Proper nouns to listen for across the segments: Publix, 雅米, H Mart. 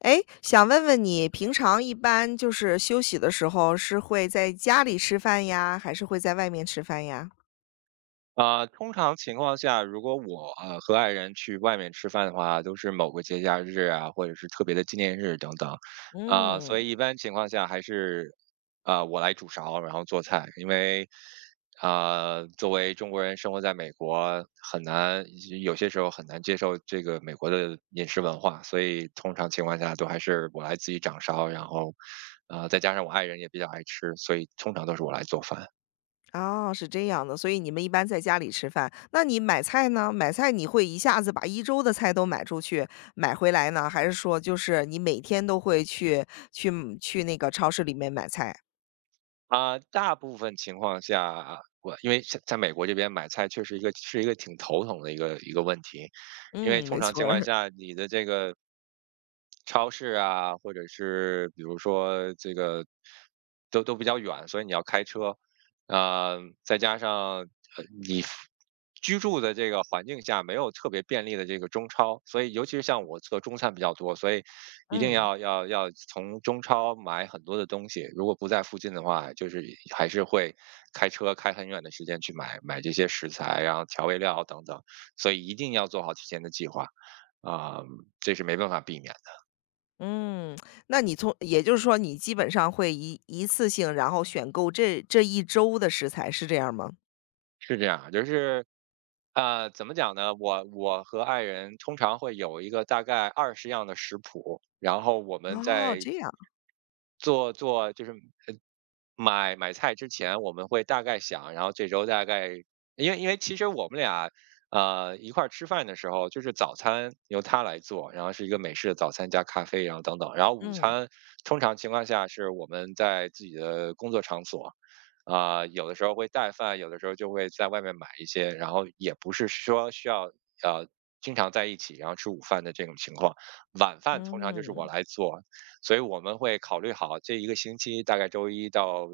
哎，想问问你，平常一般就是休息的时候，是会在家里吃饭呀，还是会在外面吃饭呀？啊，通常情况下，如果我和爱人去外面吃饭的话，都是某个节假日啊，或者是特别的纪念日等等，啊、嗯。所以一般情况下还是啊、我来煮勺，然后做菜，因为啊、作为中国人生活在美国，很难有些时候很难接受这个美国的饮食文化，所以通常情况下都还是我来自己掌勺，然后再加上我爱人也比较爱吃，所以通常都是我来做饭。哦，是这样的，所以你们一般在家里吃饭。那你买菜呢？买菜你会一下子把一周的菜都买出去，买回来呢？还是说就是你每天都会去去那个超市里面买菜？啊，大部分情况下，我因为在美国这边买菜确实一个挺头疼的一个问题，因为嗯，没通常错情况儿。下，你的这个超市啊，或者是比如说这个都比较远，所以你要开车。再加上你居住的这个环境下没有特别便利的这个中超，所以尤其是像我做中餐比较多，所以一定嗯。要从中超买很多的东西。如果不在附近的话，就是还是会开车开很远的时间去买这些食材啊，然后调味料等等，所以一定要做好提前的计划。啊、这是没办法避免的，嗯，那你从也就是说你基本上会一次性，然后选购这一周的食材，是这样吗？是这样啊，就是啊，怎么讲呢？我和爱人通常会有一个大概20样的食谱，然后我们哦，在这样。做就是呃，买菜之前我们会大概想，然后这周大概因为其实我们俩，一块儿吃饭的时候，就是早餐由他来做，然后是一个美式的早餐加咖啡，然后等等，然后午嗯。餐通常情况下是我们在自己的工作场所，啊、有的时候会带饭，有的时候就会在外面买一些，然后也不是说需要呃经常在一起，然后吃午饭的这种情况。晚饭通常就是我嗯。来做，所以我们会考虑好这一个星期，大概周一到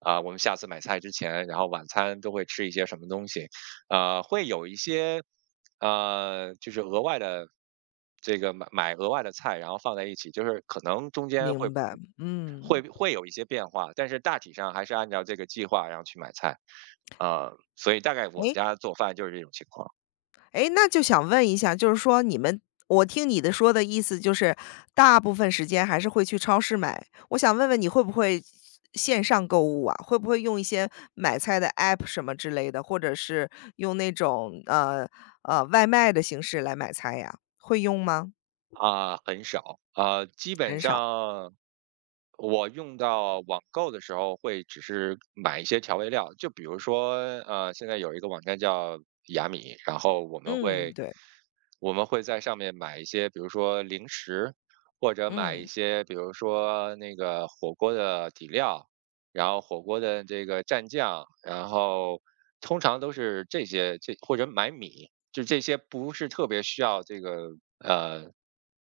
啊、我们下次买菜之前，然后晚餐都会吃一些什么东西，会有一些就是额外的这个买额外的菜，然后放在一起，就是可能中间明白，嗯。会有一些变化，但是大体上还是按照这个计划然后去买菜，所以大概我们诶，家做饭就是这种情况。诶，那就想问一下，就是说你们，我听你的说的意思就是，大部分时间还是会去超市买。我想问问你会不会线上购物啊？会不会用一些买菜的 App 什么之类的，或者是用那种，外卖的形式来买菜呀？会用吗？啊、很少啊、基本很少，上我用到网购的时候会只是买一些调味料，就比如说，现在有一个网站叫雅米，然后嗯，对。我们会在上面买一些，比如说零食，或者买一嗯。些，比如说那个火锅的底料，然后火锅的这个蘸酱，然后通常都是这些，这或者买米，就这些不是特别需要这个呃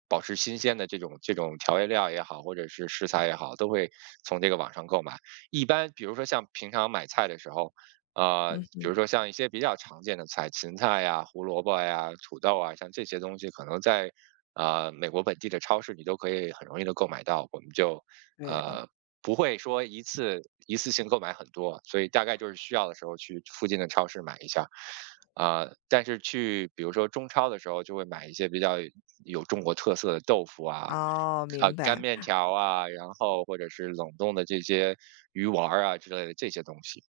保持新鲜的这种调味料也好，或者是食材也好，都会从这个网上购买。一般比如说像平常买菜的时候，嗯比嗯，如说像一些比较常见的菜，芹菜呀、胡萝卜呀、土豆啊，像这些东西，可能在美国本地的超市你都可以很容易的购买到。我们就对。呃不会说一次性购买很多，所以大概就是需要的时候去附近的超市买一下。啊、但是去比如说中超的时候，就会买一些比较有中国特色的豆腐啊，哦，啊、明干白。面条啊，然后或者是冷冻的这些鱼丸儿啊之类的这些东西。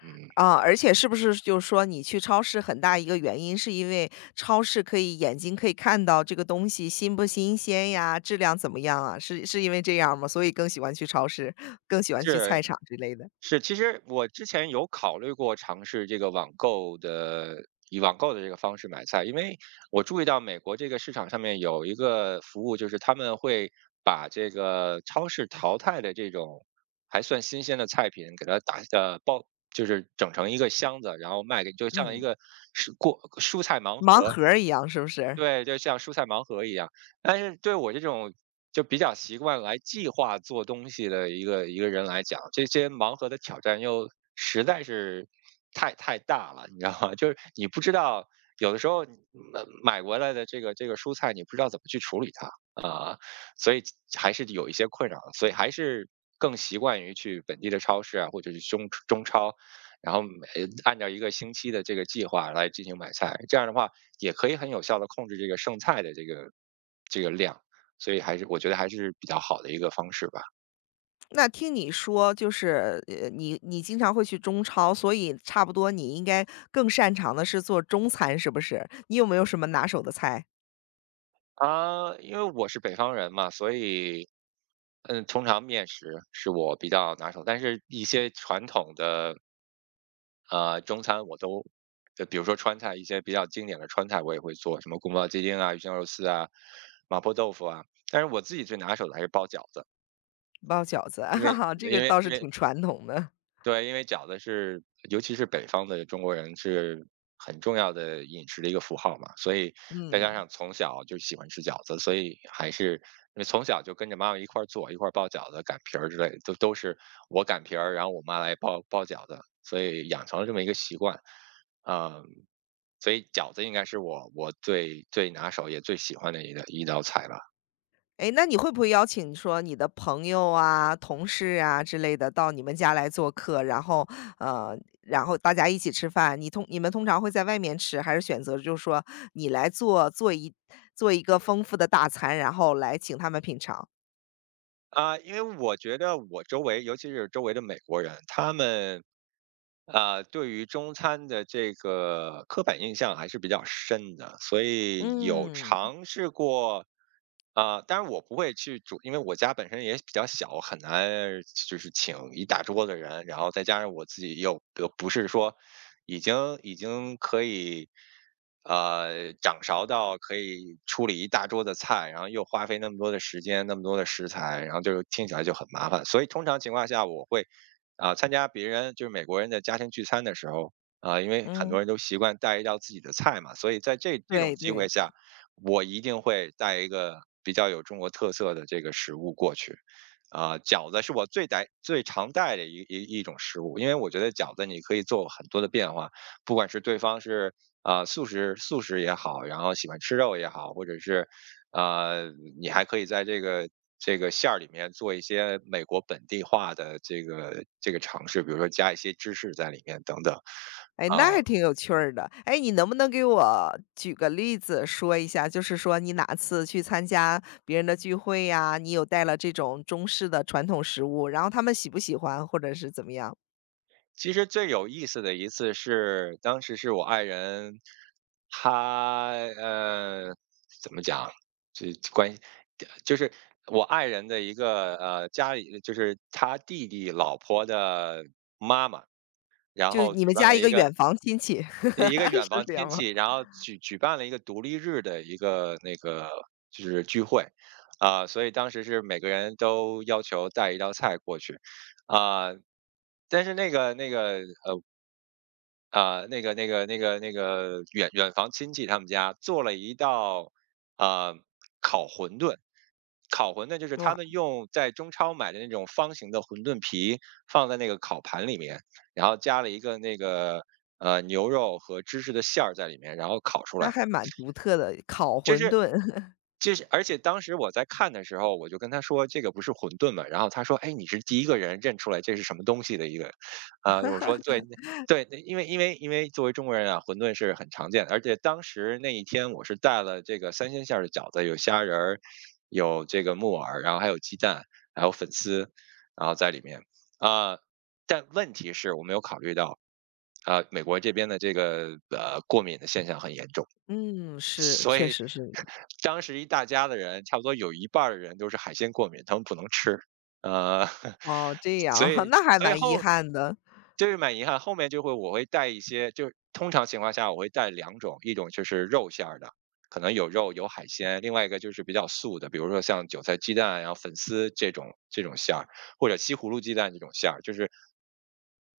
嗯，啊，而且是不是就是说你去超市很大一个原因，是因为超市可以眼睛可以看到这个东西新不新鲜呀，质量怎么样啊？是因为这样吗？所以更喜欢去超市，更喜欢去是菜场之类的。是，其实我之前有考虑过尝试这个网购的，以网购的这个方式买菜，因为我注意到美国这个市场上面有一个服务，就是他们会把这个超市淘汰的这种还算新鲜的菜品，给它打包，就是整成一个箱子，然后卖给，就像一嗯，个蔬菜盲盲盒，盒儿一样是不是？对，就像蔬菜盲盒一样。但是对我这种就比较习惯来计划做东西的一个人来讲，这些盲盒的挑战又实在是太大了，你知道吗？就是你不知道有的时候你买回来的这个蔬菜，你不知道怎么去处理它。所以还是有一些困扰，所以还是更习惯于去本地的超市啊，或者是中超，然后按照一个星期的这个计划来进行买菜，这样的话也可以很有效的控制这个剩菜的这个量，所以还是我觉得还是比较好的一个方式吧。那听你说，就是你你经常会去中超，所以差不多你应该更擅长的是做中餐，是不是？你有没有什么拿手的菜？啊，因为我是北方人嘛，所以通常面食是我比较拿手，但是一些传统的中餐我都就比如说川菜，一些比较经典的川菜我也会做，什么宫保鸡丁啊、鱼香肉丝啊、麻婆豆腐啊。但是我自己最拿手的还是包饺子，包饺子啊，哈哈，这个倒是因为挺传统的。对，因为饺子是尤其是北方的中国人是很重要的饮食的一个符号嘛，所以再加嗯。上从小就喜欢吃饺子，所以还是因为从小就跟着妈妈一块儿做，一块儿包饺子、擀皮儿之类的，都是我擀皮儿，然后我妈来包饺子，所以养成了这么一个习惯。嗯，所以饺子应该是我最最拿手也最喜欢的一道菜了。哎，那你会不会邀请说你的朋友啊、同事啊之类的到你们家来做客，然后，然后大家一起吃饭？你们通常会在外面吃，还是选择就是说你来做一个丰富的大餐，然后来请他们品尝？啊，因为我觉得我周围，尤其是周围的美国人，他们啊，对于中餐的这个刻板印象还是比较深的，所以有嗯。尝试过，啊、当然我不会去煮，因为我家本身也比较小，我很难就是请一大桌的人，然后再加上我自己又不是说已经可以，掌勺到可以处理一大桌的菜，然后又花费那么多的时间，那么多的食材，然后就听起来就很麻烦，所以通常情况下我会。啊，参加别人就是美国人的家庭聚餐的时候，啊，因为很多嗯。人都习惯带一道自己的菜嘛，所以在这种对机会对。下，我一定会带一个比较有中国特色的这个食物过去。啊，饺子是我最常带的一种食物，因为我觉得饺子你可以做很多的变化，不管是对方是啊、素食也好，然后喜欢吃肉也好，或者是呃，你还可以在这个馅儿里面做一些美国本地化的这个尝试，比如说加一些芝士在里面等等。哎，啊，那还挺有趣儿的。哎，你能不能给我举个例子说一下，就是说你哪次去参加别人的聚会呀，你有带了这种中式的传统食物，然后他们喜不喜欢或者是怎么样？其实最有意思的一次是，当时是我爱人，他呃，怎么讲，这关系就是我爱人的一个家里，就是他弟弟老婆的妈妈，然就后你举们办家了一一个个远房亲戚，一个 远是房这样亲吗？戚，然后举办了一个独立日的一个那个就是聚会，啊、所以当时是每个人都要求带一道菜过去，啊、但是那个远房亲戚他们家做了一道，呃，烤馄饨。烤馄饨就是他哇，们用在中超买的那种方形的馄饨皮放在那个烤盘里面，然后加了一个那个，牛肉和芝士的馅儿在里面，然后烤出那来。还蛮独特的，烤就馄是饨。就是而且当时我在看的时候，我就跟他说这个不是馄饨嘛，然后他说："哎，你是第一个人认出来这是什么东西的一个。"我说："对，对，因为作为中国人啊，馄饨是很常见的，而且当时那一天我是带了这个三鲜馅儿的饺子，有虾仁儿，有这个木耳，然后还有鸡蛋，还有粉丝，然后在里面。啊，但问题是我没有考虑到，美国这边的这个过敏的现象很严重。嗯，是，所确以实是。当时一大家的人，差不多有一半儿的人都是海鲜过敏，他们不能吃。呃，哦，这样所啊 以那还所以蛮遗后憾的，就是蛮遗憾，后面我会带一些，就是通常情况下我会带两种，一种就是肉馅儿的，可能有肉有海鲜；另外一个就是比较素的，比如说像韭菜鸡蛋，然后粉丝这种馅儿，或者西葫芦鸡蛋这种馅儿，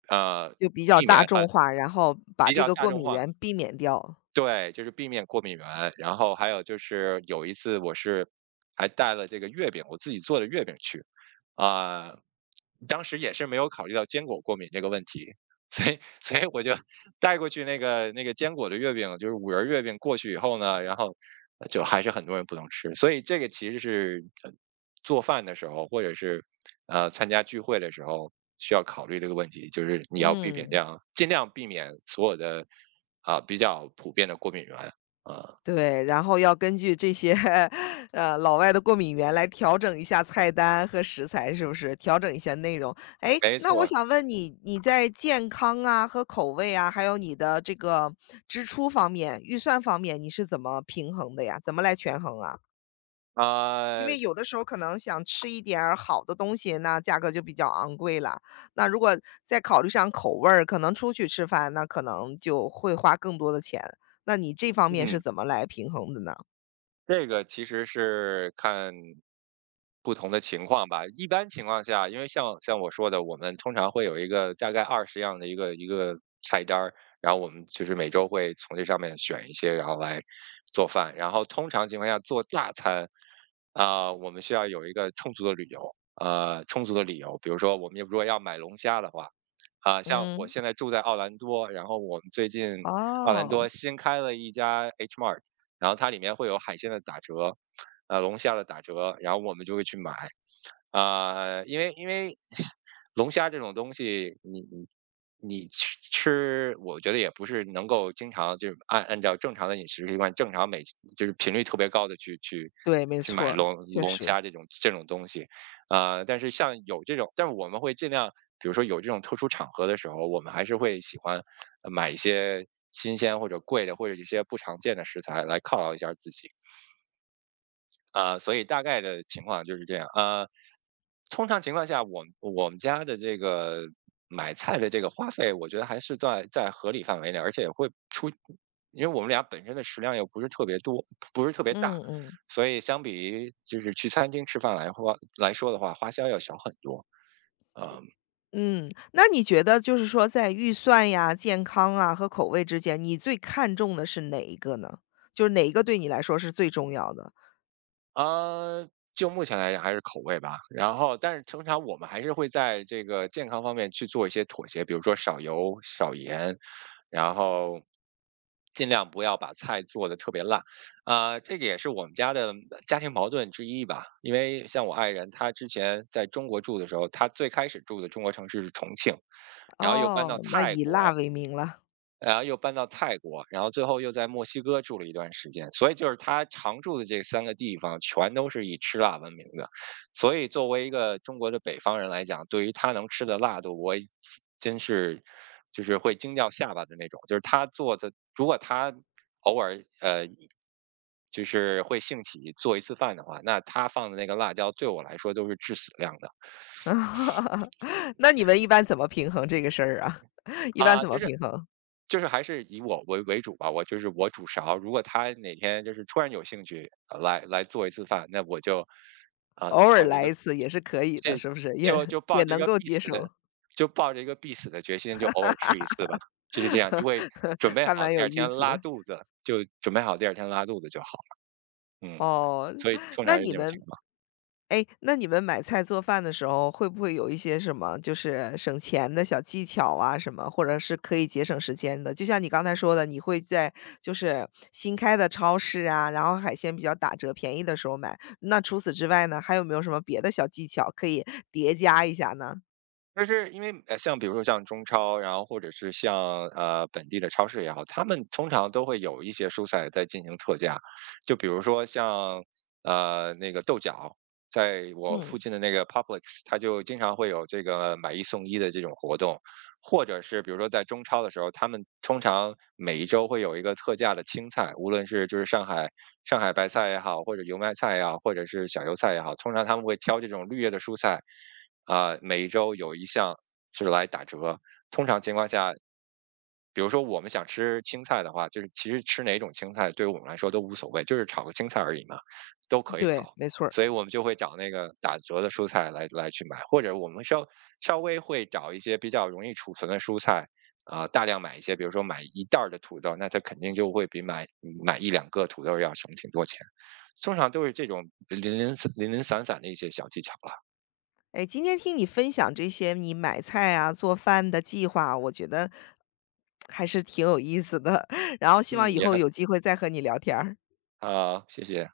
呃，就比较避大免众很化，然后把比这较个大过众敏化。源避免掉。对，就是避免过敏源。然后还有就是有一次我是还带了这个月饼，我自己做的月饼去，啊、当时也是没有考虑到坚果过敏这个问题，所以我就 带过去那个坚果的月饼，就是五仁儿月饼过去以后呢，然后就还是很多人不能吃，所以这个其实是做饭的时候或者是参加聚会的时候需要考虑这个问题，就是你要避免这嗯。样，尽量避免所有的。比较普遍的过敏源，啊，对，然后要根据这些 老外的过敏源来调整一下菜单和食材，是不是？调整一下内容。哎，没那我错，想问你，你在健康啊和口味啊，还有你的这个支出方面、预算方面，你是怎么平衡的呀？怎么来权衡啊？因啊，为有的时候可能想吃一点儿好的东西，那价格就比较昂贵了。那如果再考虑上口味儿，可能出去吃饭，那可能就会花更多的钱。那你这方面是嗯。怎么来平衡的呢？这个其实是看不同的情况吧。一般情况下，因为像我说的，我们通常会有一个大概20样的一个菜单儿，然后我们就是每周会从这上面选一些，然后来做饭。然后通常情况下做大餐，我们需要有一个充足的理由，充足的理由。比如说，我们如果要买龙虾的话，像我嗯。现在住在奥兰多，然后我们最近奥兰多哦。新开了一家 H Mart。然后它里面会有海鲜的打折，龙虾的打折，然后我们就会去买。因为 龙虾这种东西，你吃，我觉得也不是能够经常就是按照正常的饮食习惯，正常就是频率特别高的去去对，没去错买儿，龙确龙实。虾这种东西，啊，但是像有这种，但是我们会尽量，比如说有这种特殊场合的时候，我们还是会喜欢买一些新鲜或者贵的，或者一些不常见的食材来犒劳一下自己。所以大概的情况就是这样。通常情况下，我们家的这个买菜的这个花费，我觉得还是在合理范围内，而且会出，因为我们俩本身的食量又不是特别多，不是特别嗯大，嗯。所以相比于就是去餐厅吃饭来说的话，花销要小很多。啊。嗯，那你觉得就是说在预算呀、健康啊和口味之间，你最看重的是哪一个呢？就是哪一个对你来说是最重要的？啊，就目前来讲还是口味吧。然后，但是通常我们还是会在这个健康方面去做一些妥协，比如说少油、少盐，然后尽量不要把菜做的特别辣。这个也是我们家的家庭矛盾之一吧。因为像我爱人，她之前在中国住的时候，她最开始住的中国城市是重庆，然后又搬到哦，那泰以辣国，为名了。然后又搬到泰国，然后最后又在墨西哥住了一段时间，所以就是他常住的这三个地方全都是以吃辣闻名的，所以作为一个中国的北方人来讲，对于他能吃的辣度，我真是就是会惊掉下巴的那种。就是他做的，如果他偶尔就是会兴起做一次饭的话，那他放的那个辣椒对我来说都是致死量的。 那你们一般怎么平衡这个事儿啊？一般啊、怎么就是平衡？就是还是以我为主吧，我就是我煮勺。如果他哪天就是突然有兴趣来做一次饭，那我就偶就尔抱着一来个一次也是可以的，这是不是？也就就也抱着一能个够必接死受。的，就抱着一个必死的决心，就偶尔去一次吧，就是这样，就会准 备还好蛮第有二意天思拉的。肚子，就准备好第二天拉肚子就好。嗯，哦，所以通那常是你这种情们，况。哎，那你们买菜做饭的时候，会不会有一些什么就是省钱的小技巧啊什么，或者是可以节省时间的？就像你刚才说的，你会在就是新开的超市啊，然后海鲜比较打折便宜的时候买。那除此之外呢，还有没有什么别的小技巧可以叠加一下呢？就是因为像比如说像中超，然后或者是像本地的超市也好，他们通常都会有一些蔬菜在进行特价，就比如说像那个豆角，在我附嗯，近的那个 Publix，它就经常会有这个买一送一的这种活动，或者是比如说在中超的时候，他们通常每一周会有一个特价的青菜，无论是就是上海白菜也好，或者油麦菜也好，或者是小油菜也好，通常他们会挑这种绿叶的蔬菜。每一周有一项是来打折。通常情况下，比如说我们想吃青菜的话，就是其实吃哪种青菜对于我们来说都无所谓，就是炒个青菜而已嘛，都可以对，炒。没错儿。所以我们就会找那个打折的蔬菜来去买，或者我们稍微会找一些比较容易储存的蔬菜，大量买一些，比如说买一袋儿的土豆，那它肯定就会比买一两个土豆要省挺多钱。通常都是这种零零散散的一些小技巧了，哎，今天听你分享这些你买菜啊、做饭的计划，我觉得还是挺有意思的。然后希望嗯，以也后很。有机会再和你聊天儿。好，谢谢。